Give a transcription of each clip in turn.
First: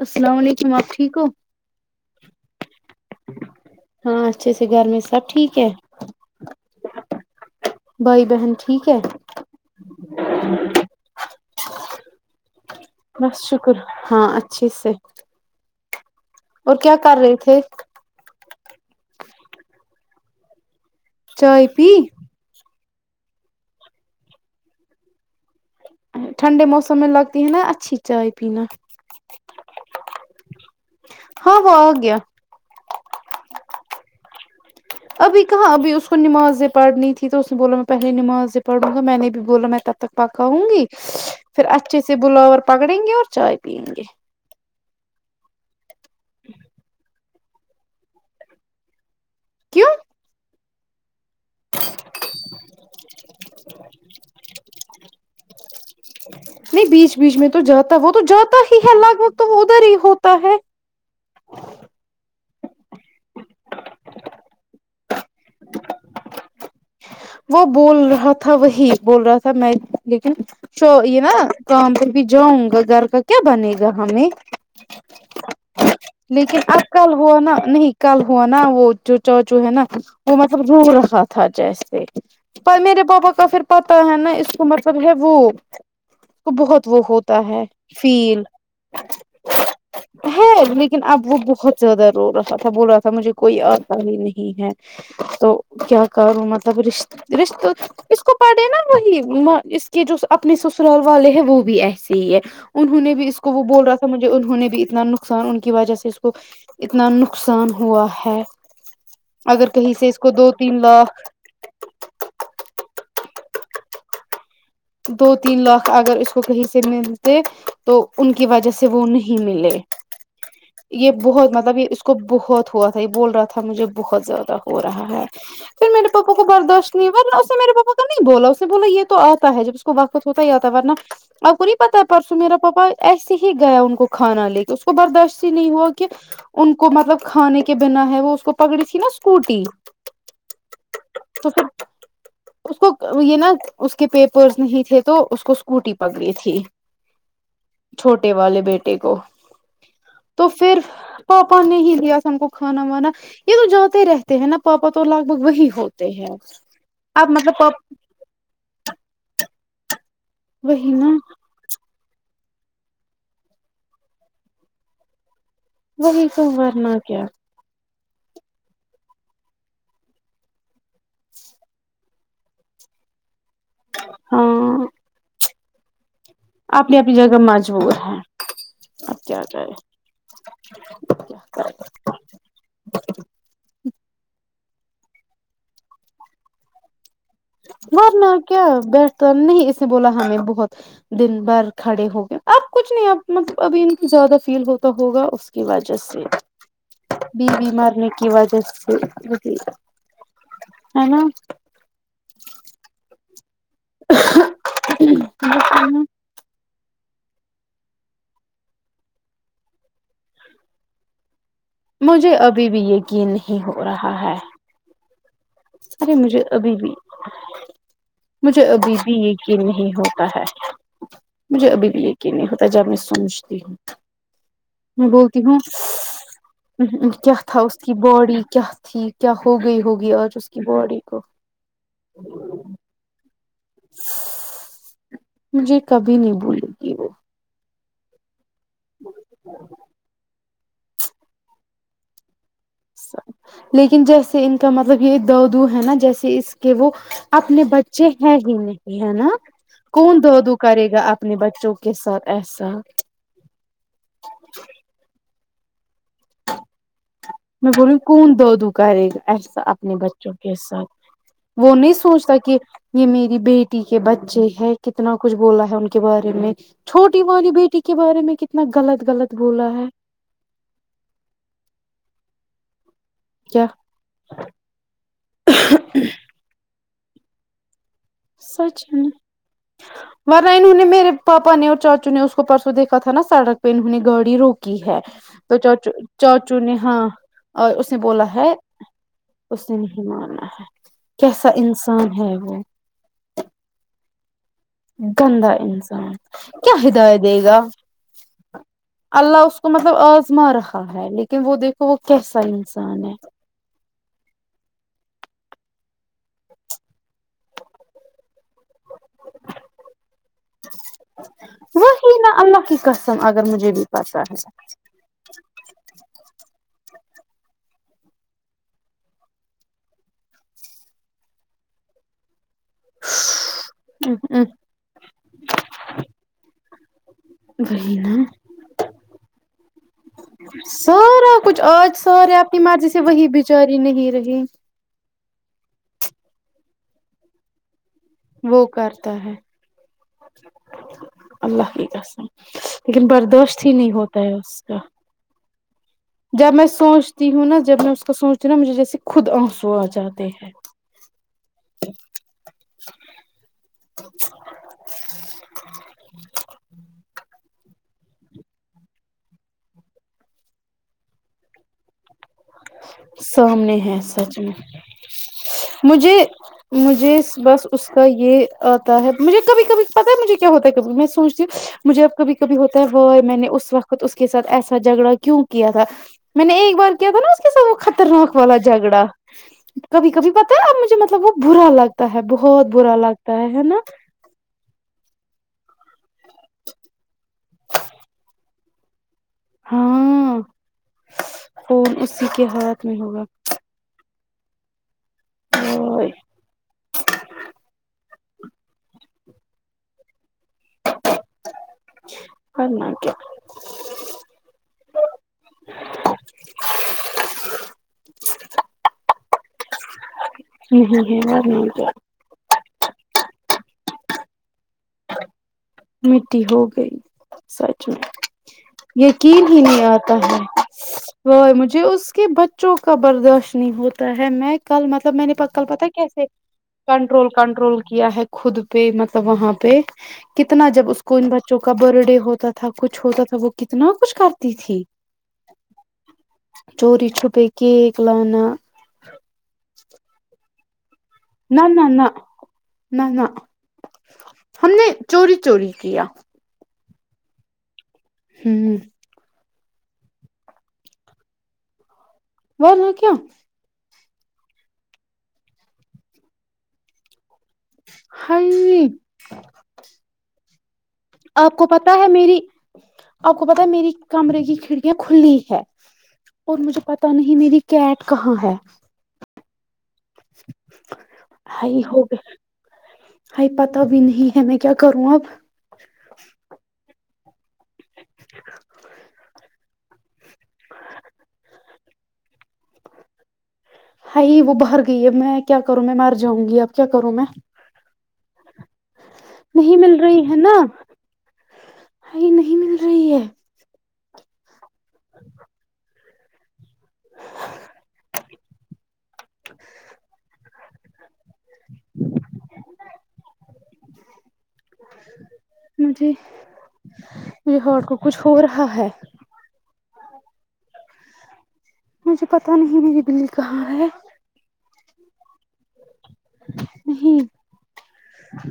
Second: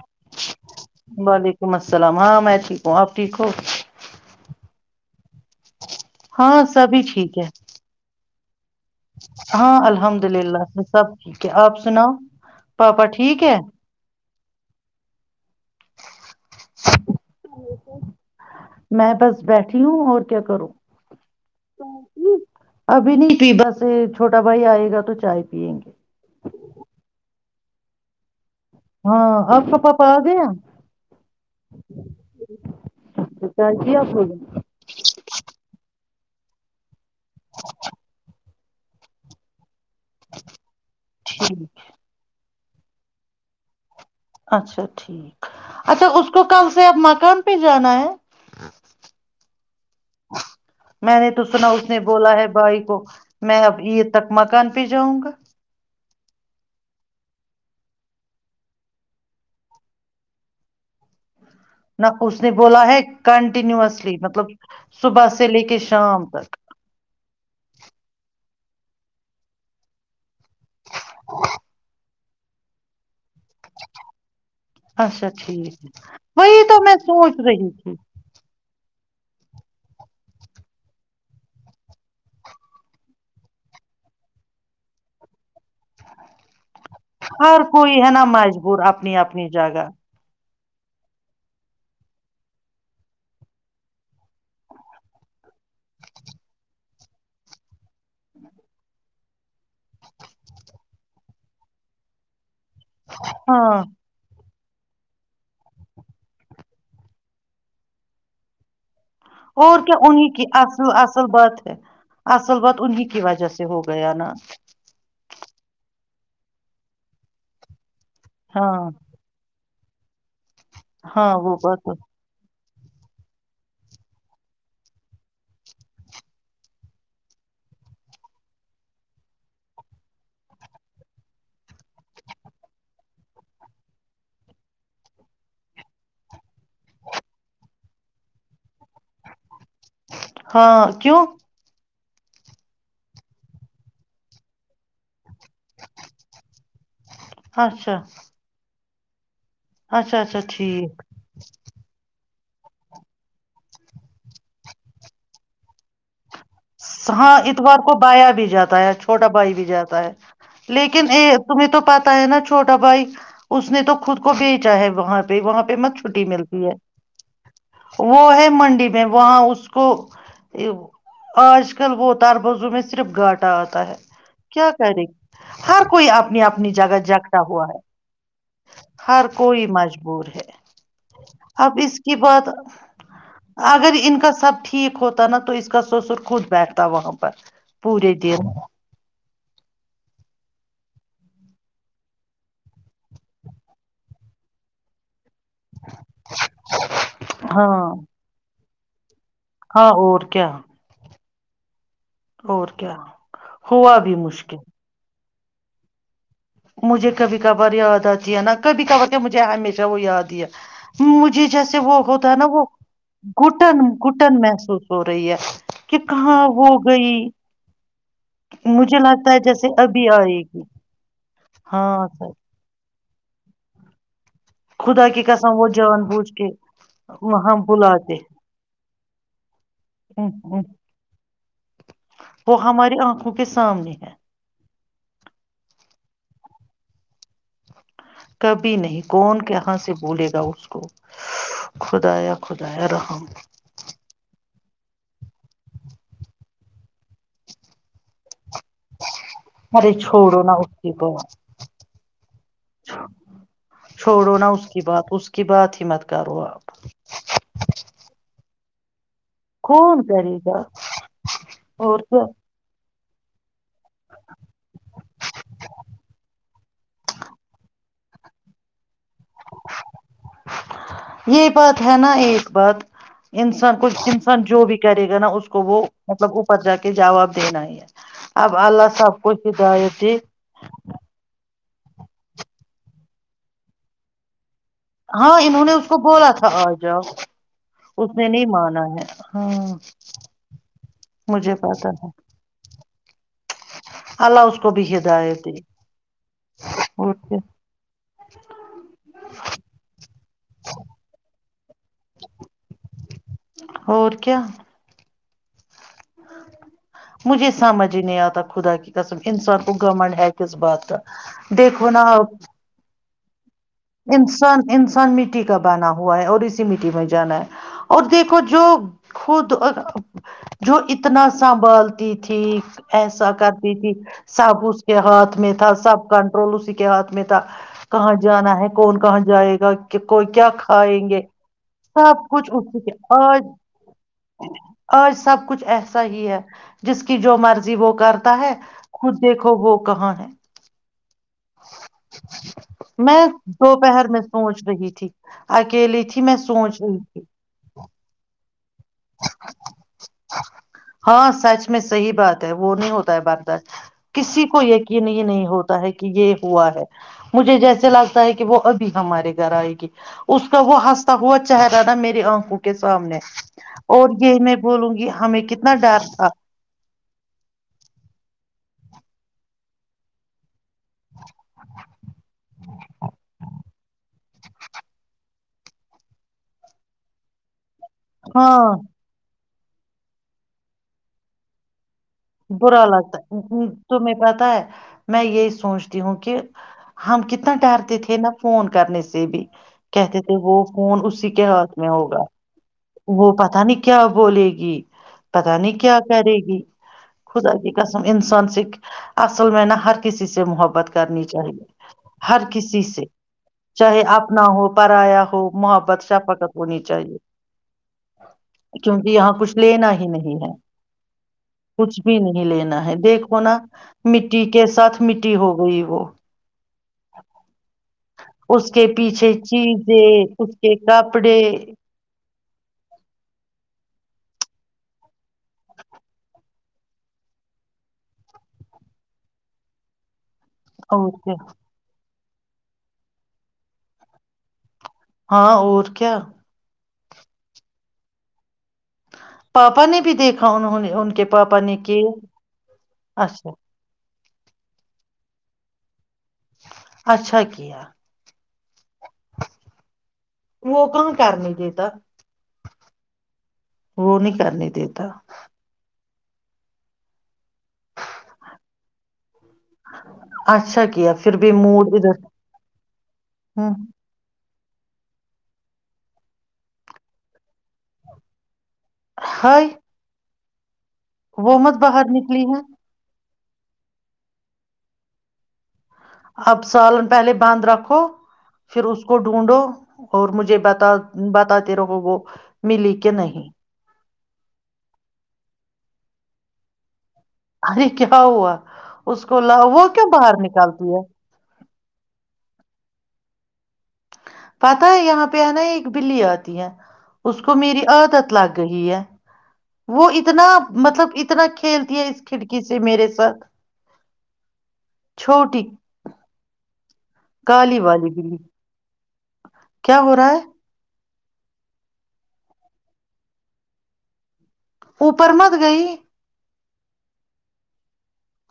السلام علیکم آپ ٹھیک ہو وعلیکم السلام ہاں میں ٹھیک ہوں آپ ٹھیک ہو ہاں اچھے سے گھر میں سب ٹھیک ہے ہاں سبھی ٹھیک ہے بھائی بہن ٹھیک ہے ہاں الحمد للہ میں سب ٹھیک ہے آپ سناؤ پاپا بس ٹھیک ہے شکر ہاں اچھا اچچھ سے اور کیا کر رہے تھے میں بس بیٹھی ہوں اور کیا کرو چائے پی ابھی نہیں پ بس چھوٹا بھائی آئے گا تو چائے پی ٹھنڈے موسم میں لگتی ہے نا اچھی چائے پ ہاں آپ کا پاپا آ گیا ہاں ہگ چ تو کیال کی آ سو گ ابھی کہاں ابھی اس کو نماز پڑنی ت تو اس نے بولا میں پہے نماز پڑوں گا میں نے بھی بولا میں تب تک پکا ہوں گی نے پھر اچھے سے بلاور پکڑیں گے اور چائے پیئیں گے اچھا ٹھیک اچھا اس کو کل سے اب مکن پہ جانا ہے کیوں میں نے تو سنا اس نے بولا ہے بھائی کو میں اب یہ تک مکان پجگ [unintelligible] نہیں بیچ بیچ میں تو جاتا وہ تو جاتا ہی ہے لگ بھگ تو وہ ادھر ہی ہوتا ہے نہ اس نے بولا ہے کنٹینوسلی مطلب صبح سے لے کے شام تک وہ بول رہا تھا وہی بول رہا تھا میں [inaudible] بھی جاؤں گا گھر کا کیا بنے گا ہمیں اچھا ٹھیک ہے، لیکن وہی اب تو میں کل ہوا سوچ نا رہی نہیں تھی کل ہوا نا وہ جو چاچو ہے نا وہ مطلب رو رہا تھا جیسے میرے پاپا کا پھر پتا ہے نا اس کو مطلب ہے وہ کو بہت وہ ہوتا ہر کوئی ہے نا فیل مجبور اپنی اپنی جگہ ہے لیکن اب وہ بہت زیادہ رو رہا تھا بول رہا تھا مجھے کوئی آتا ہی نہیں ہے تو کیا کروں مطلب رشتے رشت اس کو پڑھے نا وہی اس کے جو اپنے سسرال والے ہیں وہ بھی ایسے ہی ہے انہوں نے بھی اس کو وہ ہاں بول رہا تھا مجھے انہوں نے بھی اتنا نقصان ان کی وجہ سے اس کو اتنا نقصان ہوا ہے اگر اور کہیں کیا سے اس انہیں کو کی دو تین اصل لاکھ اصل بات ہے اصل بات انیں کی وجہ سے ہو گیا نا دو تین لاکھ اگر اس کو کہیں سے ملتے تو ان کی وجہ ہاں سے وہ نہیں ملے یہ ہاں بہت وہ مطلب بات یہ تو- اس کو بہت ہوا تھا یہ بول رہا تھا مجھے بہت زیادہ ہو رہا ہے پھر میرے پاپا کو برداشت نہیں اس نے میرے پاپا کا نہیں بولا اس نے بولا یہ تو آ ہوتا جب اس کو وقت ہوتا ہی یاتا ورنہ آب کو نہیں پتا پرسوں میرا پاپا ایسے ہی گیا ان کو کھانا لے کے اس کو برداشت ہی نہیں ہوا کہ ان کو مطلب کھانے کے بنا ہے وہ اس کو پکڑی تھی نا اسکوٹی ہاں کیوں تو پھر اس کو یہ نا اس کو کے پیپرس نہیں تھے تو اس کو کو اسکوٹی پکڑی تھی اچھا چھوٹے والے بیٹے یکو [unintelligible] اچھا اچھا تو پھر ٹھیک پاپا نے ہی دیا سن کو کھانا وانا یہ تو جاتے رہتے ہیں نا پاپا تو لگ بھگ وہی ہوتے ہیں اب ہاں مطلب پاپ اتوار کو بایا بھی جاتا ہے چھوٹا بھائی بھی جاتا ہے وہی لیکن نا یہ تمہیں تو پتتا ہے نا چھوٹا بھائی اس نے تو خود کو بیچا ہے وہاں پہ وہاں پہ مت چھٹی وہی تو ملتی ہے ورنہ کیا وہ ہے منڈی میں وہاں اس کو آج کل بں ت بو م میں صرفاٹ آتا ہے کیا ہاں کرے ہر کوئی آپ نی اپنی جگہ جگتا ہوا ہے اب ہر کیا کوئی کرے مجبور ہے اب اس کی بات اگر ان کا سب ٹھیک ہوتا نا تو س سر خود بیٹھتا وہاں پر پورے ورنہ دن کیا بیٹھتا نہیں اسے بولا ہمیں بہت دن بھر کھڑے ہو گئے اب کچھ نہیں آپ مطلب ابھی ان کو زیادہ فیل ہوتا ہوگا اس کی وجہ سے بیوی ہاں مارنے کی وجہ سے ج [unintelligible] ہاں اور کیا اور کیا ہوا بھی مشکل مجھے کبھی کبھار یاد آتی ہے نا کبھی کبھار تو مجھے ہمیشہ وہ یاد آیا مجھے جیسے ج سے وہ ہوتا مجھے ہے نا وہ ابھی بھی یقین نہیں گٹن ہو رہا ہے گٹن محسوس ہو رہی ہے کہ ارے مجھے کہاں ہو ابھی بھی گئی ابھی مجھے بھی لگتا ہے یقین جیسے نہیں ابھی ہوتا آئے ہے گی مجھے ابھی بھی ہاں سر یقین نہیں ہوتا ج میں سمجھتی خدا ہوں کی بولتی ہوں قسم وہ جان بوجھ کے کیا وہاں تھا اس کی بلاتے باڈی کیا تھی کیا ہو گئی ہوگئی آج اس بڑی کو وہ ہماری آنکھوں کے سامنے ہے مجھے کبھی نہیں بھول گی وہ کبھی نہیں کون کہاں سے بولے گا اس کو خدا خدائے رحم سب۔ لیکن جیسے ان کا مطلب یہ دو دو ہے نا جیسے اس کے وہ اپنے بچے ہیں نہیں ہے نا ارے کون د چھوڑو نا د اس کرے کی گا بات اپنے بچوں کے ساتھ ایسا کہ بات ہی مت کرو آپ گ [unintelligible] ایسا اپنے کون بچوں کرے کے گا ساتھ وہ نہیں اور کیا سوچتا کہ یہ میری بیٹی کے بچے ہے کتنا کچھ بولا ہے ان کے بارے میں چھوٹی والی بیٹی کے بارے میں کتنا غلط غلط بولا ہے یہ بات ہے نا ایک بعد کیا انسان کچھ انسان جو بھی کرے گا نا اس کو وہ مطلب اوپر جا کے کے جواب دینا ہی ہے اب سچ اللہ سب کو ہدایت دے ہے ائنو نے میرے پاپا نے چاچو نے اس کو پرسوں دیکا تھا نا سڑک پین ہونی گاڑی روک کی ہے ہاں تو انہوں نے اس چاچو کو بولا تھا چاچو آ نے جاؤ ہاں اس نے بولا نہیں ہے مانا ہے ہاں اس نے نہیں مانا ہے کیسا مجھے پتا انسان ہے وہ اللہ اس کو بھی ہدایت گندا دے انسان کیا اور ہدایت دے کیا گا اللہ اس کو مطلب آزما رہا ہے لیکن وہ دیکھو وہ کیسا انسان ہے اور کیا مجھے سمجھ ہی نہیں آتا خدا کی قسم انسان کو گورمنٹ ہےیکس بات دیکھو ناپ س [unintelligible] انسان انسان مٹی کا بنا ہوا ہے اور اسی مٹی میں جانا ہے اور دیکھو جو خود جو اتنا سنبھالتی تھی ایسا کرتی تھی ہے سب اس کے ہاتھ میں تھا سب کنٹرول اس کیا میں تھا وہی کہاں نا جانا ہے کون کہاں جائے گا کوئی کیا کھائیں گے سارا کچھ آج سب سارے کچھ اپنی مرضی اٹھک سے وہی آج بیچاری نہیں رہی آج سب کچھ ایسا ہی ہے جس کی جو مرضی وہ کرتا ہے وہ کرتا خود ہے دیکھو وہ کہاں ہے اللہ کی قسم لیکن میں بردوشت اھی نہیں دوپہر ہوتا میں ہے اس سوچ کا رہی تھی اکیلی تھی جب میں سوچ رہی تھی سوچتی ہوں نا جب میں اس کا سوچتی ہوں نا مجھے جیسے خود آنسو آ جاتے ہیں پس سچ میں صحیح بات ہے وہ نہیں ہوتا ہے بارد کسی کو یقین ہی نہیں ہوتا ہے کہ یہ ہوا ہے مجھے جیسے جلاگ ہے کہ وہ ابھی ہمارے گھر آئے گی اس کا وہ ہنستا ہوا چہرا نا میری آنکھوں کے سامنے سامنے ہے اور سچ یہ میں بولوں گی ہمیں کتنا ڈر مجھے تھا مجھے بس اس کا یہ آتا ہے مجھے کبھی کبھی پتاہ ہے مجھے ہوتا ہے کبھی میں سوچتی ہوں مجھے اب کبھی کبھی ہوتا ہے ہو میں نے اس وقت اس کے ساتھ ایسا جھگڑا کیوں کیا تھا میں نے ایک بار کیا تھا نا کے ساتھ وہ خطرناک والا ہاں جھگڑا کبھی کبھی پتا ہے اب مجھے مطلب وہ برا لگ برا لگتا ہے تمہیں پتا ہے میں یہی سوچتا ہوں کہ ہم کتنا ڈرتے تھے نہا فون کرنے سے بھی کہتے تھے ہاں وہ فون اسی کے ہاتھ میں فون ہوگا اسی کے ہاتھ میں ہوگا وہ پتا نہیں کیا بولے گی پتا نہیں کیا کرے گی خدا کی قسم انسان سک اصل مع نےا ہر کسی سے محبت کرنی چاہیے ہر کسی ورنہ سے کیا چاہے اپنا ہو پرایا ہو محبت شفقت ہونی چاہیے کیونکہ یہاں کھ لینا ہے ہی نہیں ہ ہ ہ [unintelligible] کچھ بھی نہیں لینا ہے دیکھو نا مٹی [unintelligible] مٹی ہو گئی وہ مٹی ہو گئی سچ میں اس کے پیچھے یقین ہی نہیں آتا چیزیں ہے اس کے کپڑے و مجھے اس کے بچوں کا برداشت نہیں ہوتا [unintelligible] تا ہے میں کل مطلب میں نے کل پتا ہے کیسے کنٹرول کنٹرول کیا ہے خود پہ مطلب وہاں پہ کتنا جب اس اور کو ان کیا بچوں کا برت ڈے ہوتا [unintelligible] ہوتا تھا کچھ ہوتا تھا وہ کتنا کچھ کرتی تھی [unintelligible] ہاں اور کیا چوری چپ کیک لانا [unintelligible] پاپا نے بھی دیکھا انہوں نے ان کے پا نہ پانی نہ کی نہ نہ نہ اچھا [unintelligible] ہم نے چوری چوری کیا اچھا کیا [unintelligible] ہوں [unintelligible] وہ کہاں کر نہیں دیتا و ہ کیا [unintelligible] وہ نہیں کرنے دیتا ہ [unintelligible] اچھا [unintelligible] بھی آپ کو پتا موڈ ہے ادھر میری آپ کو پتا ہے ہ میری کمرے کیی کڑیاں کھلی ہے اور مجھے پتا نہیں میری کیٹ کہاں ہے ہ [unintelligible] [inaudible] وہ مت ہائی ہو باہر نکلی ہے ہائی پتاہ بھی نہیں ہے میں کیا کروں اب اب سال پہلے باندھ رکھو پھر اس کو ڈھونڈو اور مجھے بتا بتا [unintelligible] کو وہ ملی کہ نہیں ہائی وہ باہر گئی ہے میں کیا کروں میں مار جاؤں گی اب کیا کروں میں ارے کیا ہوا اس کو نہیں وہ مل کی رہی باہر ہے نا نکالتی ہے ہائی نہیں مل رہی ہے پتاہ ہے یہاں پہ ہے نا ہی ایک بلی آتی ہے اسکو میری عادت لا گی ہے وہ اتنا مطلب اتنا کتنا کھیلتی ہے اس کھڑکی سے میرے ساتھ چھوٹی مے ہ کالی کو والی کچھ ہو بلی رہا ہے کیا ہو رہا ہے مجھے پتا نہیں میری بل کہاں ہے اوپر مت گئی [unintelligible]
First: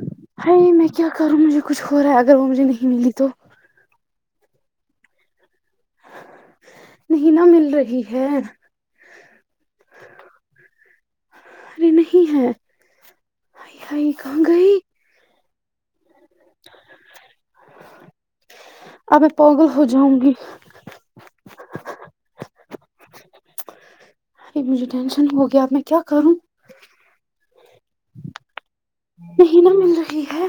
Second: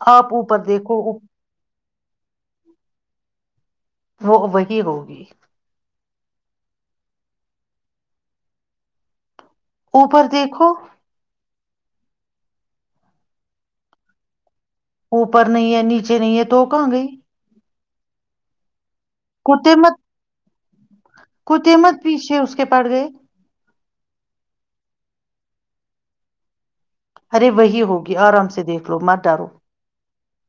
آپ اوپر ہائی میں دیکھو کیا وہ کروں مجھے کچھ ہو رہا ہے اگر وہ مجھے نہیں ملی تو وہ وہی ہوگی نہیں نہ مل رہی ہے اوپر دیکھو ارے نہیں ہے ہائی ہائی کہاں گئی اوپر نہیں ہے نیچ اچے نہیں ہے تو کہاں گئی [unintelligible] اب میں پوگل ہو جاؤں گی قطمت پیچھے اس کو کے پڑ گئے ارے مجھے ٹینشن ہو گیاب میں کیا کروں ارے وہی ہوگی آرام سے دیکھ لو مر ڈالو نہیں نہ مل رہی ہے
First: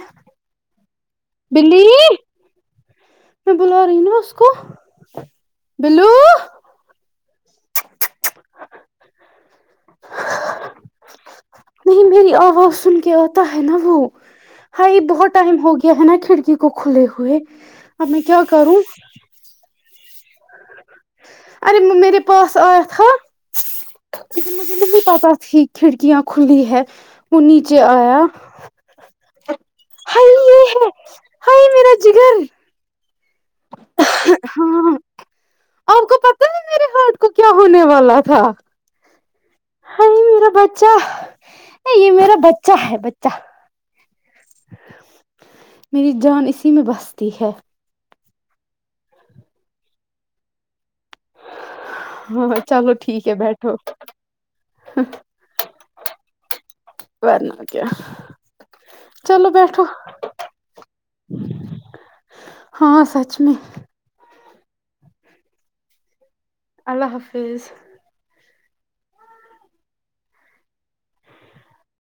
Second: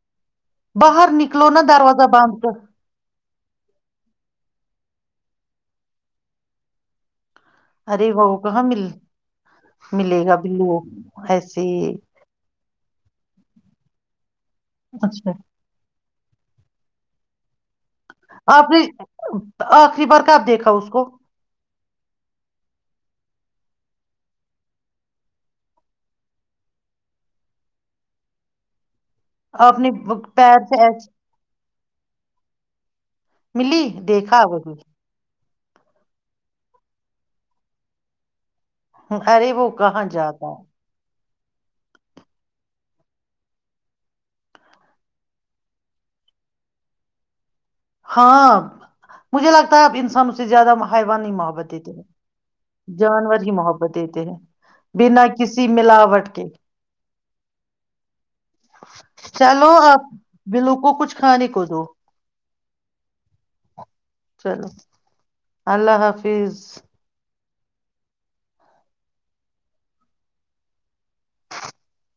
باہر نکلو نا بلی دروازہ باند کر میں بلا رہی نا اس کو بلو ارے وہ کہاں مل ملے گا بلو ایسے نہیں میری آواز سن کے آتا ہے نا وہ ہائی اچھا بہت ٹائم ہو گیا ہے نا کیا کھڑکی کو کھلے ہوئے اب میں کیا آپ کروں نے آخری بار کب دیکھا اس کو ارے میرے پاس آیا تھا ہاں کیکہ مجھے نہیں پتا تھی کھڑکیاں کھلی ہے وہ نیچے آیا آپ نے پیر سے جکگر ملی دیکھا آگ ت آپ کو پتا ہے میرے ہارٹ کو کیا ہونے والا تھا ارے وہ کہاں ہائی جاتا میرا ہے بچہ یہ میرا بچہ ہے بچہ میری جان اسی میں بستی ہے ہاں مجھے لگتا ہے اب انسانوں سے زیادہ بائیوان ہی محبت دیتے ہاں چلو ہیں ٹھیک ہے جانور ہی بیٹھو محبت دیتے ہیں بنا کسی ملاوٹ کے ورنہ کیا چلو آپ بلو کو کچھ کھانے کو دو ہاں سچ میں چلو اللہ حافظ فیز فیض